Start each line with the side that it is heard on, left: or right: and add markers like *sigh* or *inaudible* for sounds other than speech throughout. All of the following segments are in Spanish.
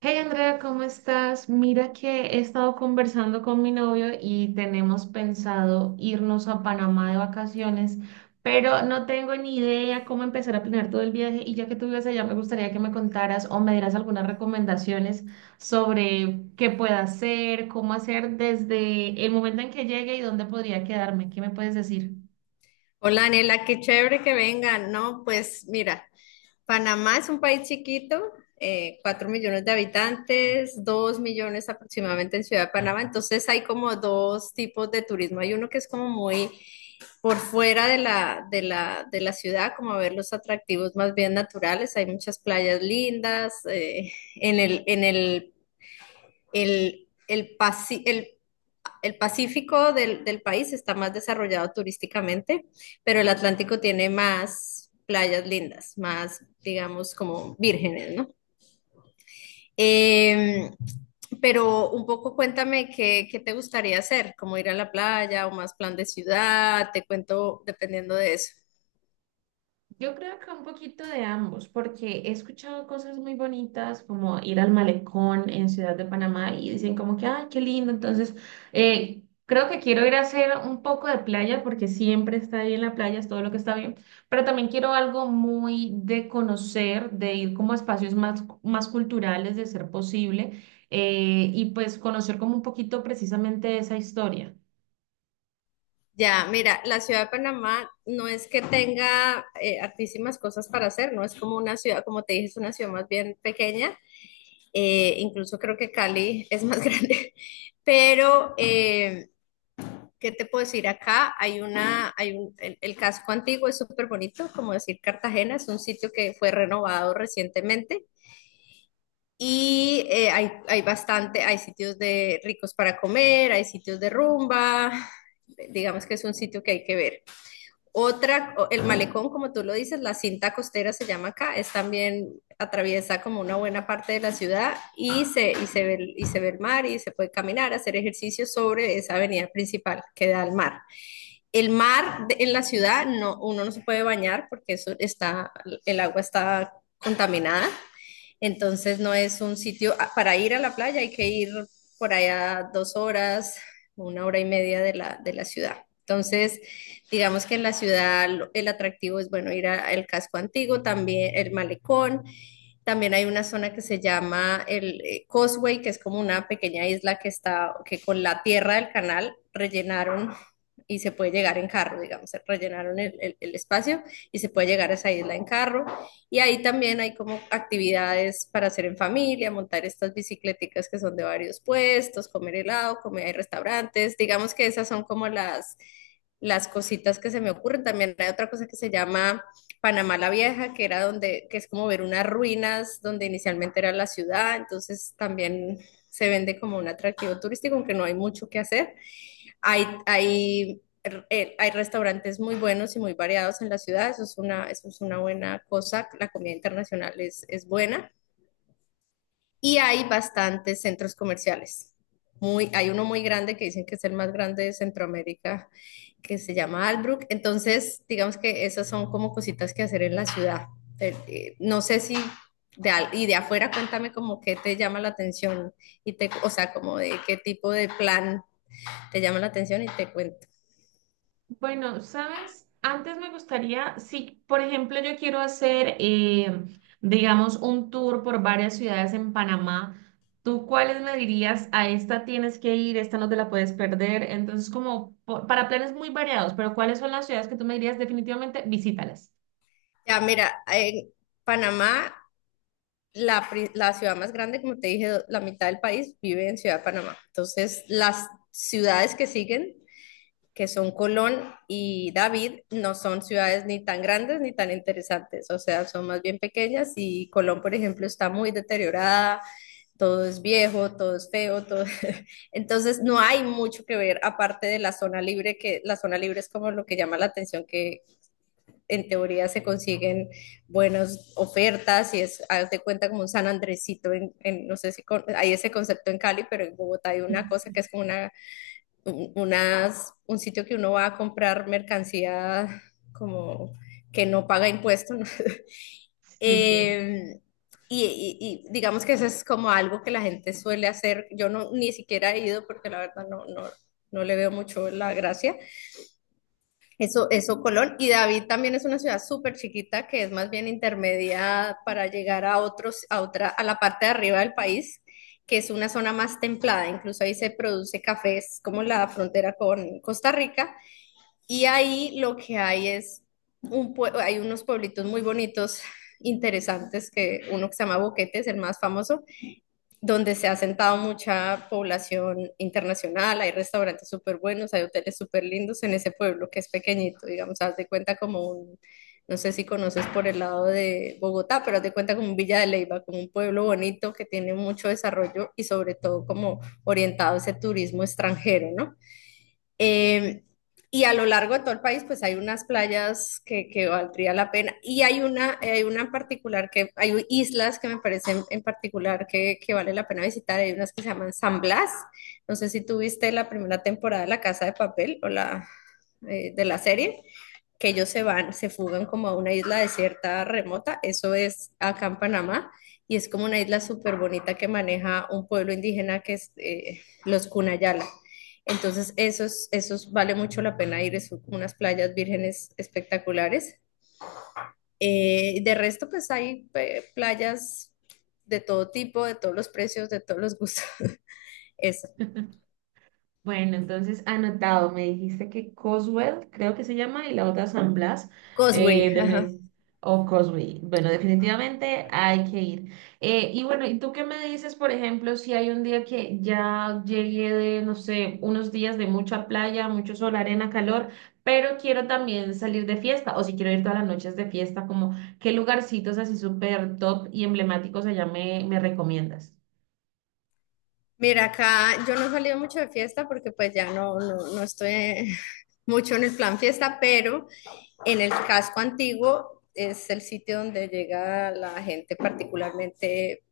right: Hey Andrea, ¿cómo estás? Mira que he estado conversando con mi novio y tenemos pensado irnos a Panamá de vacaciones, pero no tengo ni idea cómo empezar a planear todo el viaje y ya que tú vives allá me gustaría que me contaras o me dieras algunas recomendaciones sobre qué pueda hacer, cómo hacer desde el momento en que llegue y dónde podría quedarme. ¿Qué me puedes decir?
left: Hola, Anela, qué chévere que vengan. No, pues mira, Panamá es un país chiquito, 4 millones de habitantes, 2 millones aproximadamente en Ciudad de Panamá, entonces hay como dos tipos de turismo. Hay uno que es como muy por fuera de la, de la ciudad, como a ver los atractivos más bien naturales. Hay muchas playas lindas, en el, pasi- el Pacífico del país está más desarrollado turísticamente, pero el Atlántico tiene más playas lindas, más, digamos, como vírgenes, ¿no? Eh, pero un poco cuéntame qué, qué te gustaría hacer, como ir a la playa o más plan de ciudad, te cuento dependiendo de eso.
right: Yo creo que un poquito de ambos, porque he escuchado cosas muy bonitas como ir al malecón en Ciudad de Panamá y dicen como que, ay, qué lindo. Entonces, creo que quiero ir a hacer un poco de playa porque siempre está ahí en la playa, es todo lo que está bien, pero también quiero algo muy de conocer, de ir como a espacios más, más culturales de ser posible, y pues conocer como un poquito precisamente esa historia.
left: Ya, mira, la ciudad de Panamá no es que tenga hartísimas cosas para hacer, no es como una ciudad, como te dije, es una ciudad más bien pequeña. Incluso creo que Cali *laughs* es más grande, pero ¿qué te puedo decir acá? Hay una, hay un, el casco antiguo es súper bonito, como decir Cartagena, es un sitio que fue renovado recientemente y hay bastante, hay sitios de ricos para comer, hay sitios de rumba, digamos que es un sitio que hay que ver. Otra, el malecón, como tú lo dices, la cinta costera se llama acá, es también, atraviesa como una buena parte de la ciudad y se ve el mar y se puede caminar, hacer ejercicio sobre esa avenida principal que da al mar. En la ciudad, no, uno no se puede bañar porque eso está, el agua está contaminada. Entonces no es un sitio. Ah, para ir a la playa hay que ir por allá 2 horas, una hora y media de la ciudad. Entonces, digamos que en la ciudad el atractivo es, bueno, ir al casco antiguo, también el malecón. También hay una zona que se llama el Causeway, que es como una pequeña isla que está, que con la tierra del canal rellenaron y se puede llegar en carro, digamos, rellenaron el espacio y se puede llegar a esa isla en carro. Y ahí también hay como actividades para hacer en familia, montar estas bicicleticas que son de varios puestos, comer helado, comer en restaurantes. Digamos que esas son como las cositas que se me ocurren. También hay otra cosa que se llama Panamá la Vieja, que es como ver unas ruinas donde inicialmente era la ciudad. Entonces también se vende como un atractivo turístico, aunque no hay mucho que hacer. Hay, hay, Hay restaurantes muy buenos y muy variados en la ciudad, eso es una buena cosa, la comida internacional es buena y hay bastantes centros comerciales. Hay uno muy grande que dicen que es el más grande de Centroamérica, que se llama Albrook. Entonces, digamos que esas son como cositas que hacer en la ciudad. No sé si y de afuera cuéntame como qué te llama la atención y te, o sea, como de qué tipo de plan te llama la atención y te cuento.
right: Bueno, ¿sabes? Antes me gustaría, si por ejemplo yo quiero hacer, digamos, un tour por varias ciudades en Panamá, ¿tú cuáles me dirías? A esta tienes que ir, esta no te la puedes perder. Entonces, para planes muy variados, pero ¿cuáles son las ciudades que tú me dirías definitivamente visítalas?
left: Ya, mira, en Panamá, la ciudad más grande, como te dije, la mitad del país vive en Ciudad de Panamá. Entonces, las ciudades que siguen, que son Colón y David, no son ciudades ni tan grandes ni tan interesantes. O sea, son más bien pequeñas y Colón, por ejemplo, está muy deteriorada. Todo es viejo, todo es feo, todo... *laughs* Entonces no hay mucho que ver aparte de la zona libre, que la zona libre es como lo que llama la atención, que en teoría se consiguen buenas ofertas y es, hazte cuenta como un San Andresito, no sé si con, hay ese concepto en Cali, pero en Bogotá hay una cosa que es
right: *laughs*
left: como un sitio que uno va a comprar mercancía como que no paga impuestos, ¿no? *laughs*
right: Sí, sí.
left: Eh, y, digamos que eso es como algo que la gente suele hacer. Yo no, ni siquiera he ido porque la verdad no le veo mucho la gracia, eso, Colón. Y David también es una ciudad súper chiquita que es más bien intermedia para llegar a otros, a otra, a la parte de arriba del país, que es una zona más templada. Incluso ahí se produce café, es como la frontera con Costa Rica. Y ahí lo que hay es hay unos pueblitos muy bonitos, interesantes, que uno que se llama Boquete es el más famoso, donde se ha sentado mucha población internacional, hay restaurantes súper buenos, hay hoteles súper lindos en ese pueblo que es pequeñito. Digamos, haz de cuenta como un, no sé si conoces por el lado de Bogotá, pero haz de cuenta como un Villa de Leyva, como un pueblo bonito que tiene mucho desarrollo y sobre todo como orientado a ese turismo extranjero, ¿no? Eh, y a lo largo de todo el país, pues hay unas playas que valdría la pena. Y hay una en particular que, hay islas que me parecen en particular que vale la pena visitar. Hay unas que se llaman San Blas. No sé si tuviste la primera temporada de La Casa de Papel o la de la serie, que ellos se van, se fugan como a una isla desierta remota. Eso es acá en Panamá. Y es como una isla súper bonita que maneja un pueblo indígena que es los Cunayala. Entonces, esos, esos vale mucho la pena ir, es unas playas vírgenes espectaculares. De resto, pues hay playas de todo tipo, de todos los precios, de todos los gustos. *laughs* Eso.
right: Bueno, entonces anotado, me dijiste que Coswell, creo que se llama, y la otra San Blas,
left: Causeway,
right: eh,
left: ajá.
right: defini- o Cosby. Bueno, definitivamente hay que ir. Y bueno, ¿y tú qué me dices, por ejemplo, si hay un día que ya llegué de, no sé, unos días de mucha playa, mucho sol, arena, calor, pero quiero también salir de fiesta, o si quiero ir todas las noches de fiesta, como qué lugarcitos así súper top y emblemáticos allá me recomiendas?
left: Mira, acá yo no he salido mucho de fiesta porque pues ya no estoy *laughs* mucho en el plan fiesta, pero en el casco antiguo es el sitio donde llega la gente particularmente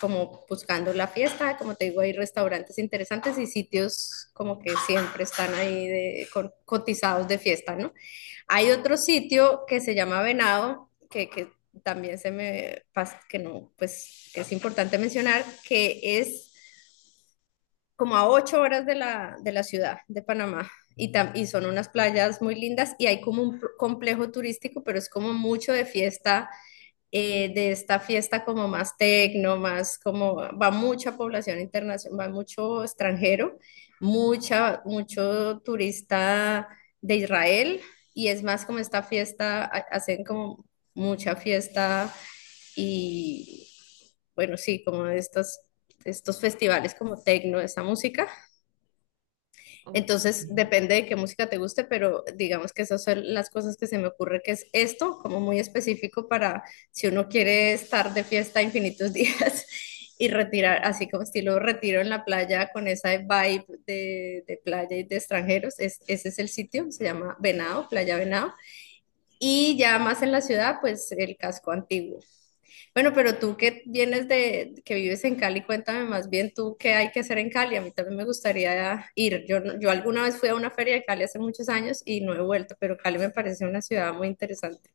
left: como buscando la fiesta, como te digo, hay restaurantes interesantes y sitios como que siempre están ahí de, con, cotizados de fiesta, ¿no? Hay otro sitio que se llama Venado, que también se me pasa, que no, pues que es importante mencionar, que es como a 8 horas de la ciudad de Panamá. Y son unas playas muy lindas y hay como complejo turístico, pero es como mucho de fiesta, de esta fiesta como más tecno, más como va mucha población internacional, va mucho extranjero, mucho turista de Israel y es más como esta fiesta, hacen como mucha fiesta y bueno, sí, como de estos festivales como tecno, esta música.
right: Ok.
left: Entonces, depende de qué música te guste, pero digamos que esas son las cosas que se me ocurre, que es esto, como muy específico para si uno quiere estar de fiesta infinitos días *laughs* y retirar, así como estilo retiro en la playa con esa vibe de playa y de extranjeros, es, ese es el sitio, se llama Venado, Playa Venado, y ya más en la ciudad, pues el casco antiguo. Bueno, pero tú que vienes de, que vives en Cali, cuéntame más bien tú qué hay que hacer en Cali. A mí también me gustaría ir. Yo, yo alguna vez fui a una feria de Cali hace muchos años y no he vuelto, pero Cali me parece una ciudad muy interesante.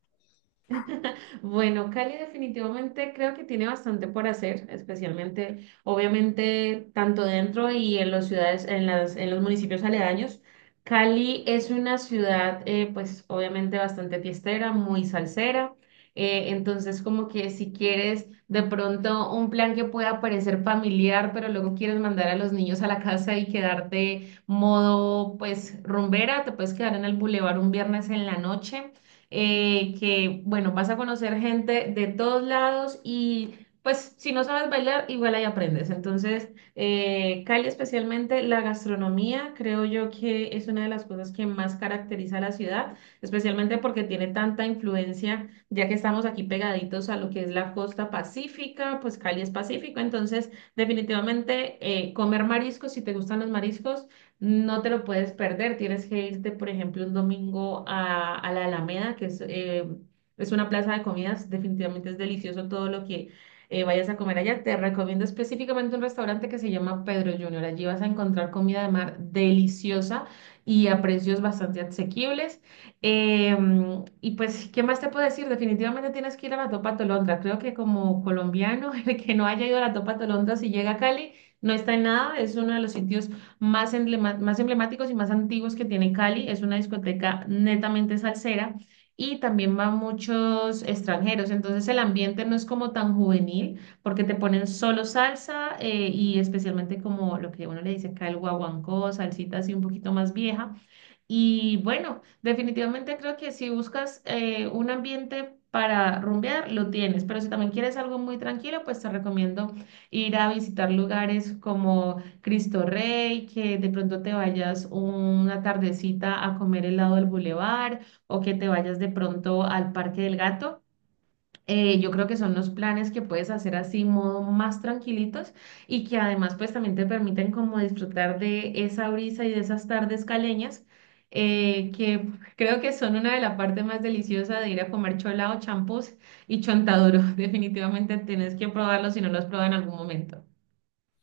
right: *laughs* Bueno, Cali definitivamente creo que tiene bastante por hacer, especialmente, obviamente, tanto dentro y en las ciudades, en los municipios aledaños. Cali es una ciudad, pues, obviamente bastante fiestera, muy salsera. Entonces, como que si quieres de pronto un plan que pueda parecer familiar, pero luego quieres mandar a los niños a la casa y quedarte modo, pues, rumbera, te puedes quedar en el bulevar un viernes en la noche, que bueno, vas a conocer gente de todos lados y pues si no sabes bailar, igual ahí aprendes. Entonces, Cali especialmente, la gastronomía, creo yo que es una de las cosas que más caracteriza a la ciudad, especialmente porque tiene tanta influencia, ya que estamos aquí pegaditos a lo que es la costa pacífica, pues Cali es pacífico, entonces definitivamente comer mariscos, si te gustan los mariscos. No te lo puedes perder. Tienes que irte, por ejemplo, un domingo a la Alameda, que es una plaza de comidas. Definitivamente es delicioso todo lo que vayas a comer allá. Te recomiendo específicamente un restaurante que se llama Pedro Junior. Allí vas a encontrar comida de mar deliciosa y a precios bastante asequibles. Y pues, ¿qué más te puedo decir? Definitivamente tienes que ir a la Topa Tolondra. Creo que como colombiano, *laughs* el que no haya ido a la Topa Tolondra, si llega a Cali, no está en nada. Es uno de los sitios más emblemáticos y más antiguos que tiene Cali. Es una discoteca netamente salsera y también van muchos extranjeros. Entonces el ambiente no es como tan juvenil porque te ponen solo salsa, y especialmente como lo que uno le dice acá el guaguancó, salsita así un poquito más vieja. Y bueno, definitivamente creo que si buscas un ambiente para rumbear, lo tienes, pero si también quieres algo muy tranquilo, pues te recomiendo ir a visitar lugares como Cristo Rey, que de pronto te vayas una tardecita a comer helado del bulevar o que te vayas de pronto al Parque del Gato. Yo creo que son los planes que puedes hacer así, modo más tranquilitos y que además pues también te permiten como disfrutar de esa brisa y de esas tardes caleñas, que creo que son una de las partes más deliciosas de ir a comer cholado, champús y chontaduro. *laughs* Definitivamente tienes que probarlo si no lo has probado en algún momento.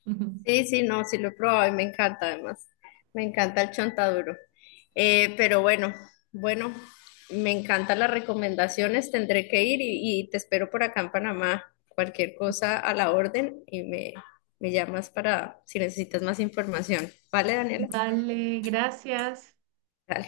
right: *laughs*
left: Sí, sí, no, sí lo he probado y me encanta además. Me encanta el chontaduro. Pero bueno, bueno, me encantan las recomendaciones. Tendré que ir y te espero por acá en Panamá. Cualquier cosa a la orden y me llamas para si necesitas más información. ¿Vale, Daniela?
right: Vale, gracias.
left: Dale.